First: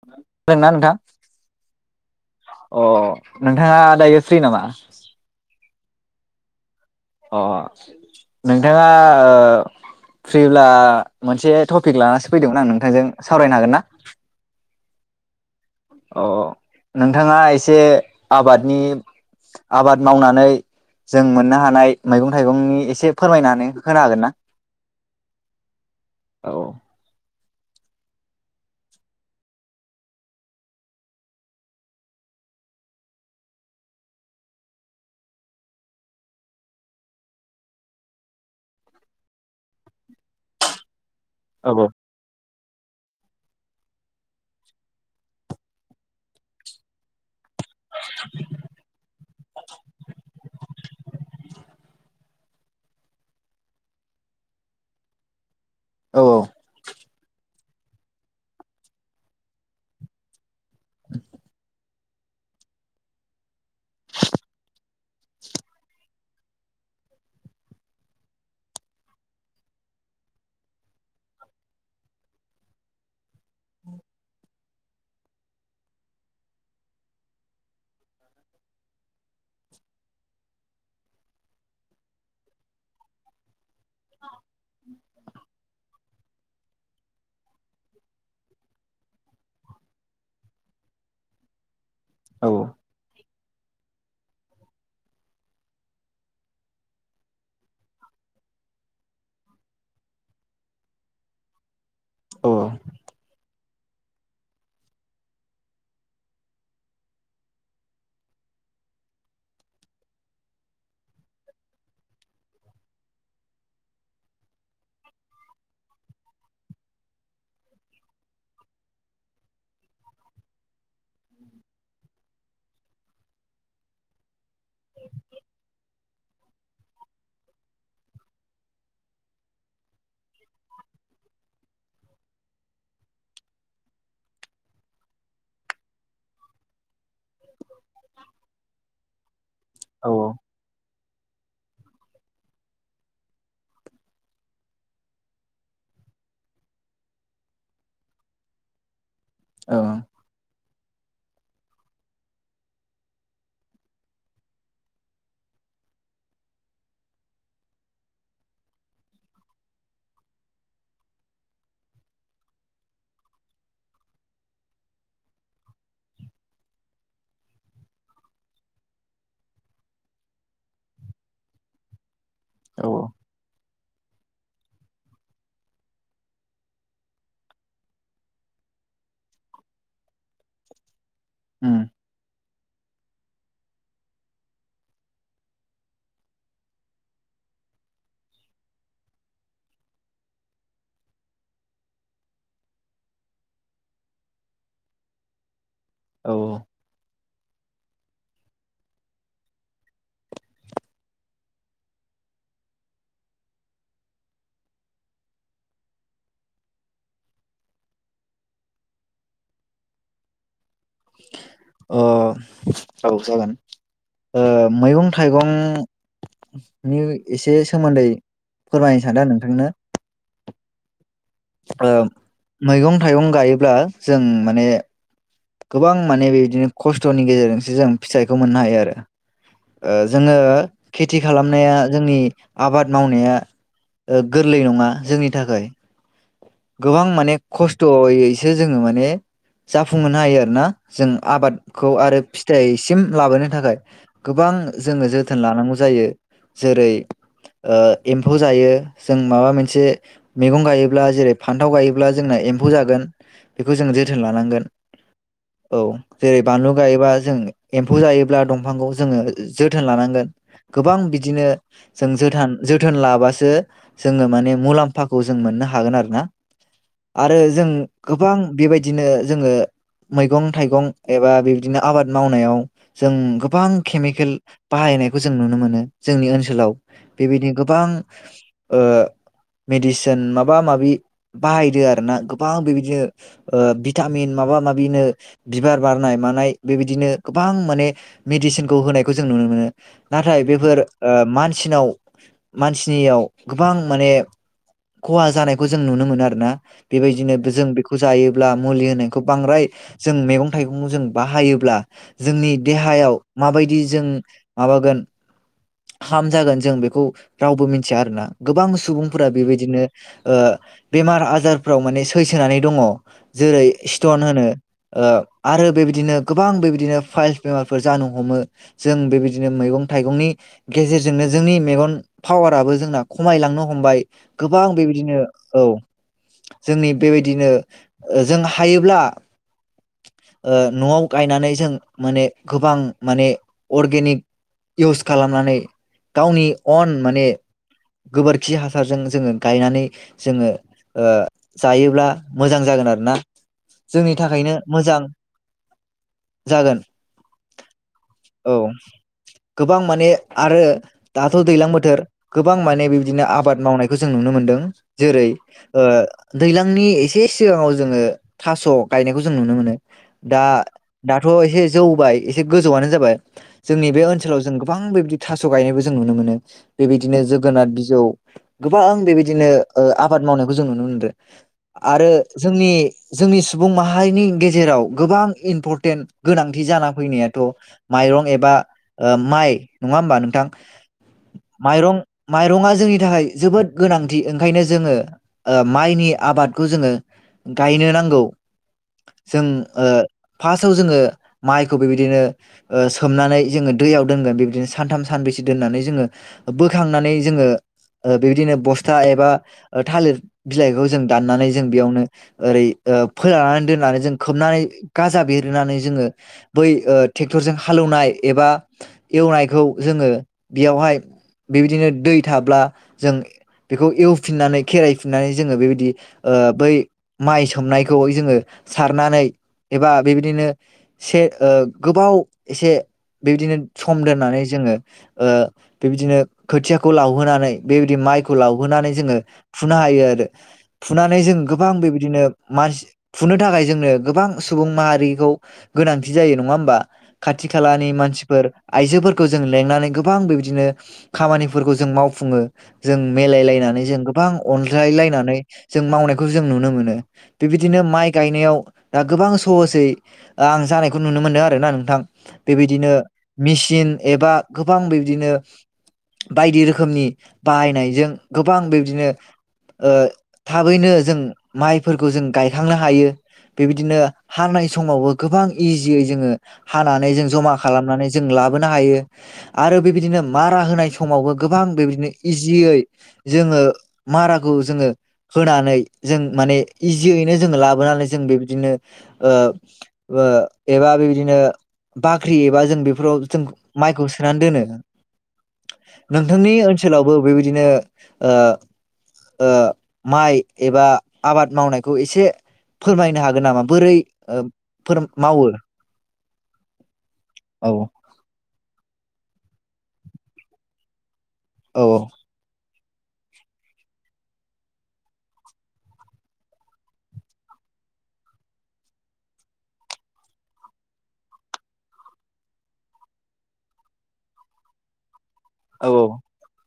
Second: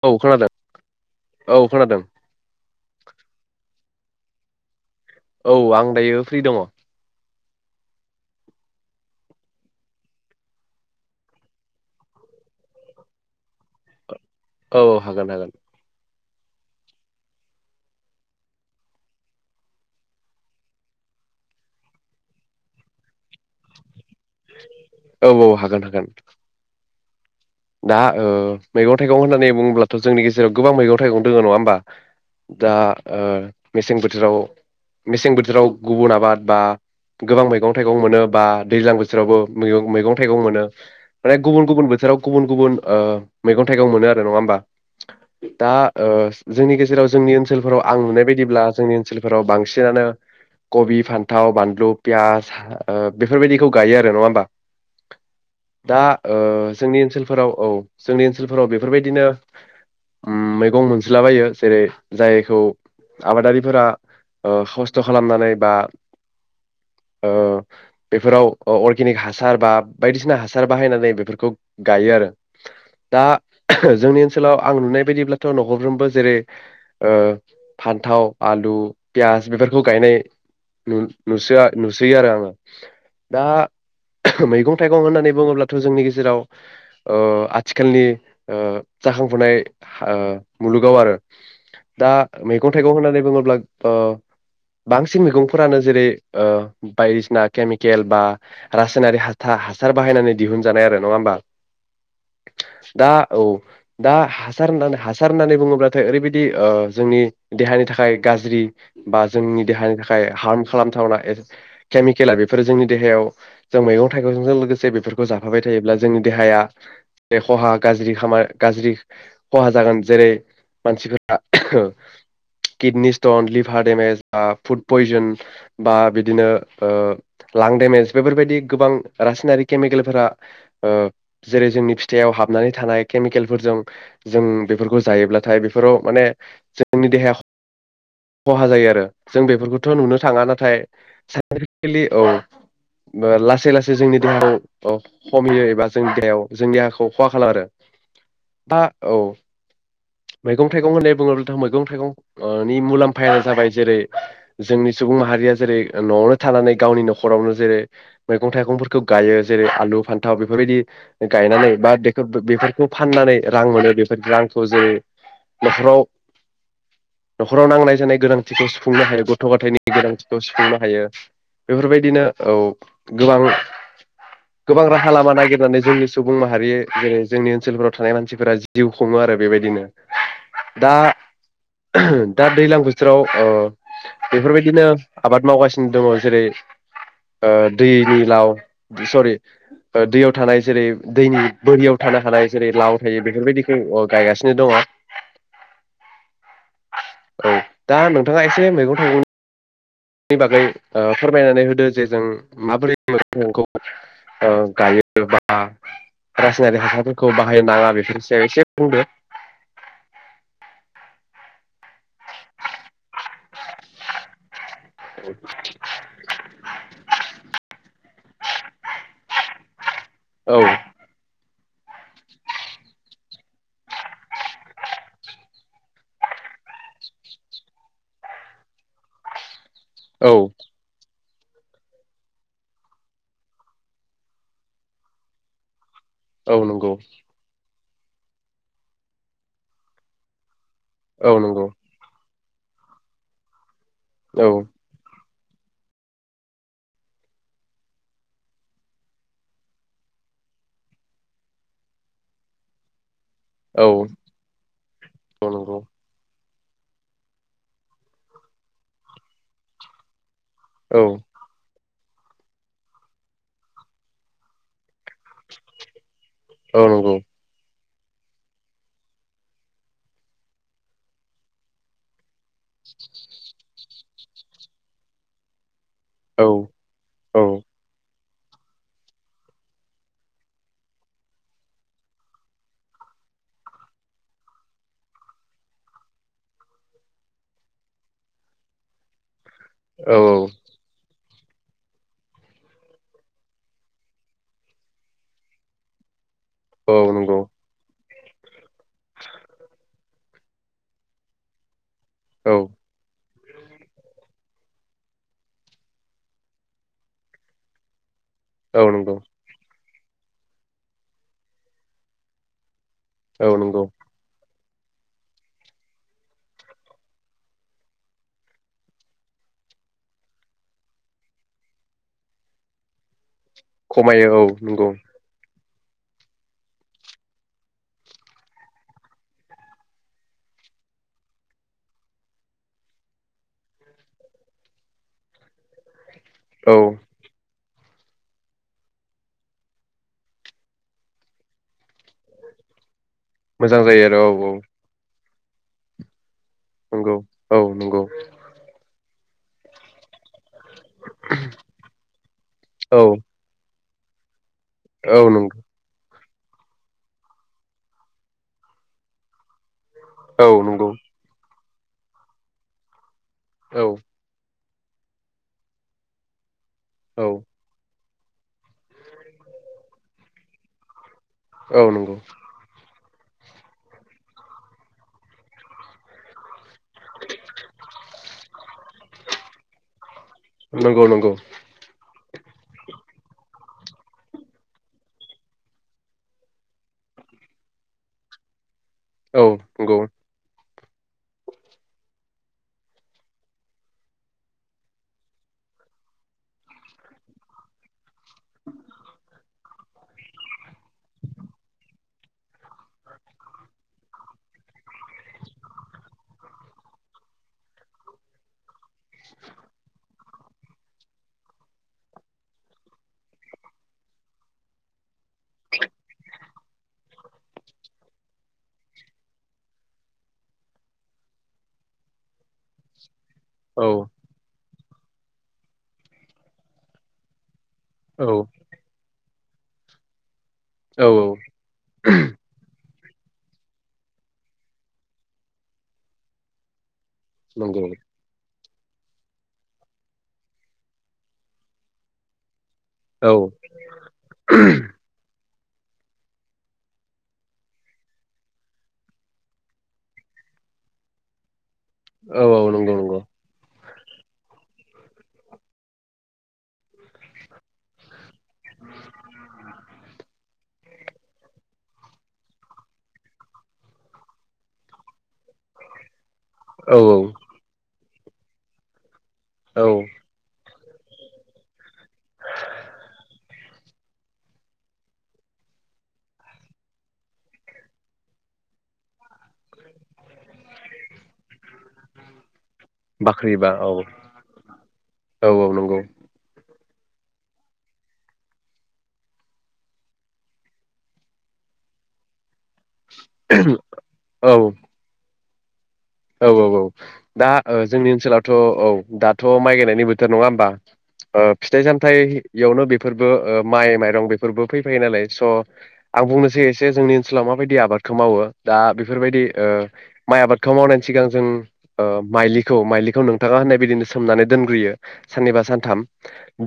औ खोनादों खोनादोंना नोंथां औ खोनादों अ नोंथाङा दायो फ्रि नामा औ आं दायो फ्रि दङ अ नोंथाङा ओ फ्रिब्ला मोनसे टपिक लानानैसो फैदोंमोन आं नोंथांजों सावरायनो हागोन ना औ औ हागोन हागोन अ नोंथाङा एसे आबादनि आबाद मावनानै जों मोननो हानाय मैगं थाइगंनि एसे फोरमायनानै होनो हागोन ना? औ औ हागोन हागोन औ दा ओ मैगं थाइगं होननानै बुङोब्लाथ' जोंनि गेजेराव गोबां मैगं थाइगं दङ नङा होमबा दा ओ मेसें बोथोराव मेसें बोथोराव गुबुन आबाद बा गोबां मैगं थाइगं मोनो बा दैज्लां बोथोरावबोै मैगं थाइगं मोनो माने गुबुन औ गुबुन बोथोराव गुबुन गुबुन ओ मैगं थाइगं मोनो आरो नङा होमबा दा ओ जोंनि गेजेराव जोंनि ओनसोल ओनसोलफोराव आं नुनाय बायदिब्ला जोंनि ओनसोलफोराव बांसिनानो कबि फान्थाव बानलु पियास हा ओ बेफोरबायदिखौ गायो आरो नङा होमबा दा औ ओ जोंनि ओनसोलफोराव औ जोंनि ओनसोलफोराव बेफोरबायदिनो ओम मै गं मोनसोला बायो जेरै जायखौ आबादारिफोरा ओ खस्थ' खालामनानै बा ओ बेफोराव अर्गेनिक हासार बा बायदिसिना हासार बाहायनानै बेफोरखौ गायो आरो दा जोंनि ओनसोलाव आं नुनाय बायदिब्लाथ' न'खरफ्रोमबो जेरै ओ फान्थाव आलु पियास बेफोरखौ गायनाय नु नुसोआ नुसोयो आरो आङो दा मैगं थाइगं होननानै बुङोब्लाथ' जोंनि गेजेराव ओ आथिखालनि ओ जाखांफुनाय ओ मुलुगाव आरो दा औ मैगं थाइगं होननानै बुङोब्ला ओ बांसिन मैगंफोरानो जेरै ओ बायदिसिना केमिकेल बा रासायनारि हा हासार बाहायनानै दिहुनजानाय आरो नङा होमबा औ दा औ दा हासार होननानै हासार होननानै बुङोब्लाथाय ओरैबायदि जोंनि देहानि थाखाय गाज्रि बा जोंनि देहानि थाखाय हार्म खालामथावना केमिकेला बेफोरो जोंनि देहायाव जों मैगं थाइगंजों लोगोसे बेफोरखौ जाफाबाय थायोब्ला जोंनि देहाया बे खहा गाज्रि खामानि गाज्रि खहा जागोन जेरै मानसिफोरा किडनि सिटन लिफार डेमेे ओ फुड पयजन बा बिदिनो ओ लां देमेज बेफोरबायदि गोबां रासायनारि केमिकेलफोरा ओ जेरै जोंनि फिथाइयाव हाबनानै थानाय केमिकेलफोरजों जों बेफोरखौ जायोब्लाथाय बेफोराव माने जों जोंनि देहाया खहा जायो आरो जों बेफोरखौथ' औ नुनो थाङा नाथाय सा [unintelligible] इनथेफिकिलि औ लासै लासै जोंनि देहायाव औ खमियो जेब्ला जोंनि देहायाव जोंनि देहाखौ खहा खालामा आरो औ मैगं-थाइगं होननाय [unintelligible] मैगं थाइगं नि मुलाम्फानो जाबाय जेरै जोंनि सुबुं माहारिया जेरै न'आवनो थानानै गावनि न'खरावनो जेरै मैगं थाइगंफोरखौ गायो जेरै आलु, फान्थाव बेफो बेफोरबायदि गायनानै बा बे बेफोरखौ फाननानै रां मोनो बेफोर रांखौ जों न'खराव न'खराव नांनाय जानाय गोनांथिखौ सुफुंनो हायो गथ' गथायनि गोनांथिखौ सुफुंनो हायो बेफोर बायदिनो औ गोबां गोबां राहा ला मा नागिरनानै जोंनि सुबुं माहारि जेरै जोंनि ओनसोलफोराव थानाय मानसिफोरा जिउ खुङो आरो बेबायदिनो दा उम दा दैलां बोथोराव ओ बेफोर बायदिनो आबाद मावगासिनो दङ जेरै ओ दैनि लाव सरि ओ दैयाव थानाय जेरै दैनि बोरियाव थानो हानाय जेरै लाव थायो बेफोरबायदिखौ गायगासिनो दङ। औ औ। औ दा नोंथाङा एसे मैगं-थाइगंनि बेनि बागै फोरमायनानै होदो जे जों माबोरै मैगंखौ ओ गायो बा रासायनारिक हासारफोरखौ बाहायनो नाङा बेफोरनि सायाव एसे बुंदो [inaudible] ओ ओ जागोन मैगं-थाइगंनि एसे सोमोन्दै फोरमायनो सानदों नों थांनो औ ओ मैगं-थाइगं गायोब्ला जों माने गोबां माने बिदिनो खस्थ'नि गेजेरजोंसो जों फिथाइखौ मोननो हायो आरो। ओ औ जोङोे खे खेथि खालामनाया जोंनि आबाद मावनाया गोरलै नङा जोंनि थाखाय। औ नंगौ गोबां माने खस थ'यैसो जोङो माने जा फुंहो हायो आरो ना। जों औ नंगौ आबादखौ आरो फि फिथाइसिम लाबोनो थाखाय। औ गोबां जोङो जोथोन लानांगौ जायो जेरै ओ एम्फौ जायो जों माबा मोनसे मैगं गायोब्ला जेरै फान्थाव गायोब्ला जोंना एम्फौ जागो बेखौ औ जोङो जोथोन लानांगोन। औ जों जेरै बानलु गायोब्लाा जों एम्फौ जायोब्ला दंफांखौ जोङो जोथोन लानांगोन गोबां औ बिदिनो जों जोथान-जोथोन लाबासो जोङो माने मुलाम्फाखौ जों मोननो हागोन आरो ना औ नंगौ आरो जों गोबां बेबायदिनो जोङो मैगं थाइगं एबा बेबदिनो आबाद मावनायाव जों गोबां केमिकेल बाहायनायखौ जों नुनो मोनो जोंनि औ ओनसोलाव औ बेबायदि गोबां ओ मेडिसिन माबा माबि बाहायदो आरोना गोबां बेबायदिनो ओ भिटामिन माबा माबि बिनो बिबार बारनाय मानाय बेबायदिनो गोबां माने मेडिसिनखौ होनायखौ जों नुनो मोनो नाथाय औ बेफोर ओ मान मानसिनाव मानसिनियाव गोबां माने खहा जानायखौ जों नुनो मोनो आरोना औ बेबायदिनो नंगौ जों बेखौ जायो मुलि होनायखौ बांद्राय जों मेगं थाइगं जों बाहायोब्ला जोंनि औ देहायाव माबायदि जों माबागोन [unintelligible] जागोन जों बेखौ रावबो मिथिया आरोना गोबां औ नंगौ सुबुंफोरा बेबायदिनो ओ बेमार आजारफ्राव माने सैसोनानै दङ औ जेरै नंगौ स्टन होनो ओ आरो बेबायदिनो गोबां बेबायदिनो फाइलस बेमारफोर जानो हमो जों बेबायदिनो मैगं थाइगंनि गेजेरजोंनो जोंनि मेगन पावाराबो जोंना खम खमायलांनो हमबाय खमायो औ गोबां नंगौ बेबायदिनो औ जोंनि बेबायदिनो जों हायोब्ला ओ न'आव गायनानै जों माने गोबां माने अर्गेनिक इउस खालामनानै गावनि औ अन माने गोबोरखि हासारजों जोङो गायनानै जोङो ओ जायोब्ला मोजां जागोन आरोना मोजां जायो जोंनि आरो औ औ थाखायनो मोजां जागोन नंगौ औ नंगौ औ गोबां माने आरो दाथ' दैलां बोथोर गोबां माने औ बिबदिनो आबाद मावनाय जों नुनो मोन्दों औ जेरै नंगौ ओ दैलांनि एसे सिगाङाव जोङो थास' गायनायखौ जों नुनो मोनो दा औ नंगौ दाथ' एसे जौबाय एसे गोजौवनो जाबाय औ जोंनि बे ओनसोलाव जों गोबां बेबायदि थास' गायनायबो जों नुनो मोनो बेबायदिनो औ जोगोनाथ बिजौ गोबां बेबायदिनो ओ आबाद मावनायखौ जों नुनो मोनदों औ आरो नंगौ जोंनि जोंनि सुबुं माहारिनि गेजेराव गोबां इम्परटेन्ट गोनां ओंखि जाना फैनायाथ' माइरं एबा ओ माइ नङा होमबा नोंथां नंगौ नंगौ माइरं माइरंआ जोंनि थाखाय जोबोद गोनांथि ओंखायनो जोङो माइनि आबादखौ जोङो गायनो नांगौ जों औ ओ नंगौ फार्स्ट फार्टआव जोङो माइखौ बेबायदिनो ओ सोमनानै जोङो दैयाव दोनगोन बेबायदिनो सानथाम सानबेसे दोननानै जोङो बोखांनानै जोङो ओ बेबायदिनो बस्था एबा थालिर बिलाइखौ जों दाननानै जों बेयावनो ओरै ओ फोराननानै दोननानै जों खोबनानै गाजा बेरोननानै जोङो बै ओ ट्रेक्टरजों हालेवनाय एबा एवनायखौ जोङो बेयावहाय बेबायदिनो दै थाब्ला जों बेखौ एवफिननानै खेरायफिननानै जोङो बेबायदि बै माइ सोमनायखौ खौ जोङो सारनानै एबा बेबायदिनो गोबाव एसे बेबायदिनो औ सम दोननानै जोङो ओ बेबायदिनो खोथियाखौ लावहोनानै बेबायदि औ माइखौ लावहोनानै जोङो फुना हायो आरो फुनानै औ जों गोबां बेबायदिनो मानसि फुनो थाखाय जोंनो गोबां सुबुं माहारिखौ गोनांथि जायो नङा होमबा खाथि नंगौ खालानि मानसिफोर आइजोफोरखौ जों लेंनानै गोबां बेबायदिनो खामानिफोरखौ जों मावफुङो जों औ मेलाय लायनानै जों गोबां अनज्लाय लायनानै जों मावनायखौ जों नुनो मोनो बेबायदिनो माइ गायनायाव दा गोबां सहसै आं जानायखौ नुनो मोनो आरो ना नों थां औ औ बेबायदिनो नंगौ नंगौ मिचिन एबा गोबां बिदिनो बायदि रोखोमनि बाहायनायजों गोबां बेबदिनो ओ थाबैनो जों माइफोर खौ जों गायखांनो हायो बेबायदिनो हानाय समावबो गोबां इजियै जोङो औ हानानै जों जमा खालामनानै जों लाबोनो हायो आरो औ बेबायदिनो मारा होनाय सम समावबो गोबां बेबायदिनो इजियै जोङो माराखौ जोङो होनानै जों माने इजियैनो जोङो लाबोनानै जों बेबायदिनो ओ ओ एबा बेबायदिनो बाख्रि एबा जों बेफोराव जों बाख्रिबा औ माइखौ सोनानै दोनो औ औ नंगौ नोंथांनि ओन-' ओनसोलावबो बेबायदिनो ओ ओ माइ एबा आबाद मावनायखौ एसे फोरमायनो हागोन नामा बोरै ओ औ फोर मावो औ औ औ दा औ ओ जोंनि ओनसोलावथ' औ दा थ' माइ गायनायनि बोथोर नङा होमबा ओ फिथाइ औ सामथायाइयावनो बे बेफोरबो ओ माइ माइरं बेफोरबो फैफायो नालाय स आं बुंनोसै एसे जोंनि ओनसोलाव माबायदि आबादखौ मावो दा बेफोरबायदि ओ माइ आबादखौ मावनायनि सिगां जों ओ माइलिखौ माइलिखौ नोंथाङा होननाय बिदिनो सोमनानै दोनग्रोयो साननिबा औ सानथाम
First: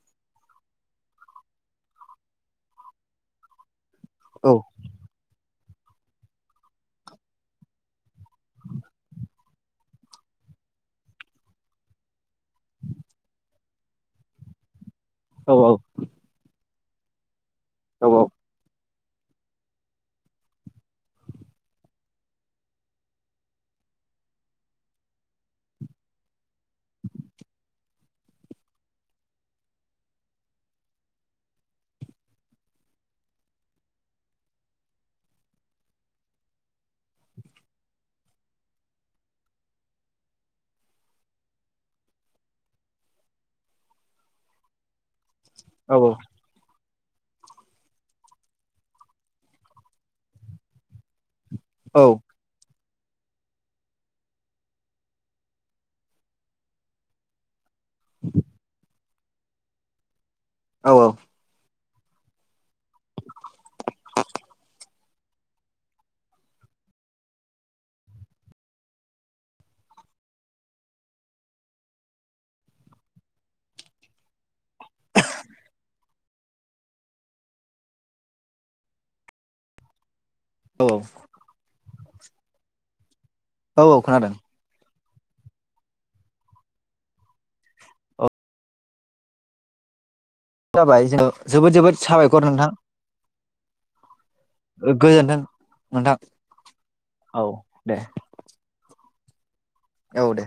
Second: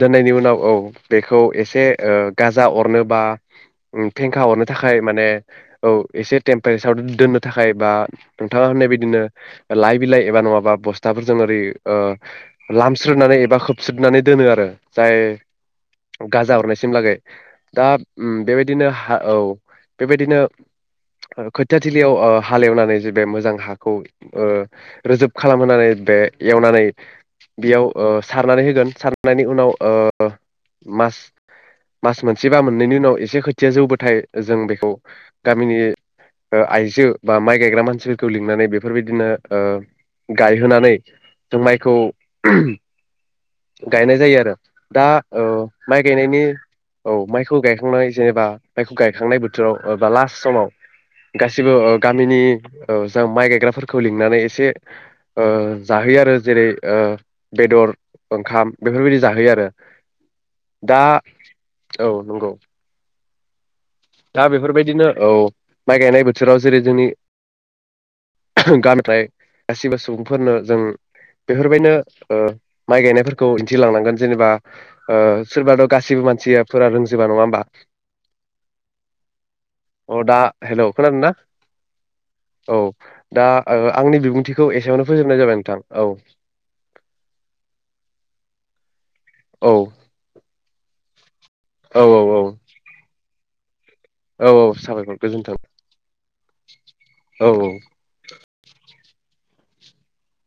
दोननायनि उनाव औ बेखौ एसे ओ गाजा अरनोबा ओम फेंखा हरनो थाखाय माने औ एसे टेम्पारेसाराव दोननो थाखाय बा नोंथाङा होननाय बायदिनो लाइ बिलाइ एबा नङाबा बस्थाफोरजों ओरै ओ लामस्रदनानै एबा खोबस्रोदनानै दोनो आरो जाय औ गाजा अरनाय सिमलागै दा औ ओम बेबायदिनो हा हा औ बेबायदिनो खोथियाथिलियाव ओ हालेवनानै जे बे मोजां हाखौ ओ रोजोब खालामहोनानै बे एवनानै बेयाव ओ सारनानै होगोन सारनायनि उनाव ओ मास मास मोनसे बा मोननैनि उनाव एसे खोथिया जौबाथाय जों बेखौ गामिनि ओ आइजो बा माइ गायग्रा मानसिफोरखौ लिंनानै बे बेफोरबायदिनो ओ गायहोनानै जों माइखौ गायनाय जायो आरो दा औ माइ गायनायनि औ माइखौ गायखांनाय जेनेबा माइखौ गायखांनाय बोथोराव ओ बा लास्ट समाव गासिबो ओ औ गामिनि जों माइ गायग्राफोरखौ लिंनानै एसे ओ जाहोयो आरो जेरै ओ बेदर ओंखाम बेफोरबायदि जाहोयो आरो दा औ औ नंगौ दा बेफोरबायदिनो औ माइ गायनाय बोथोराव जेरै जोंनि गामिफ्राय गासैबो सुबुंफोरनो जों बेफोरबायदिनो ओ माइ गायनायफोरखौ दिन्थिलांनांगोन जेनेबा ओ सोरबाथ' गासिबो मानसिफोरा रोंजोबा नङा होमबा अ दा हेलौ खोनादों ना? औ दा औ औ आंनि खोनादों बिबुंथिखौ एसेयावनो फोजोबनाय जाबाय नोंथां औ औ औ जाबायजो जोबोद जोबोद औ औ औ साबायखर नोंथां औ औ साबायखर गोजोन्थों गोजोनथों नोंथां औ औ ओ दे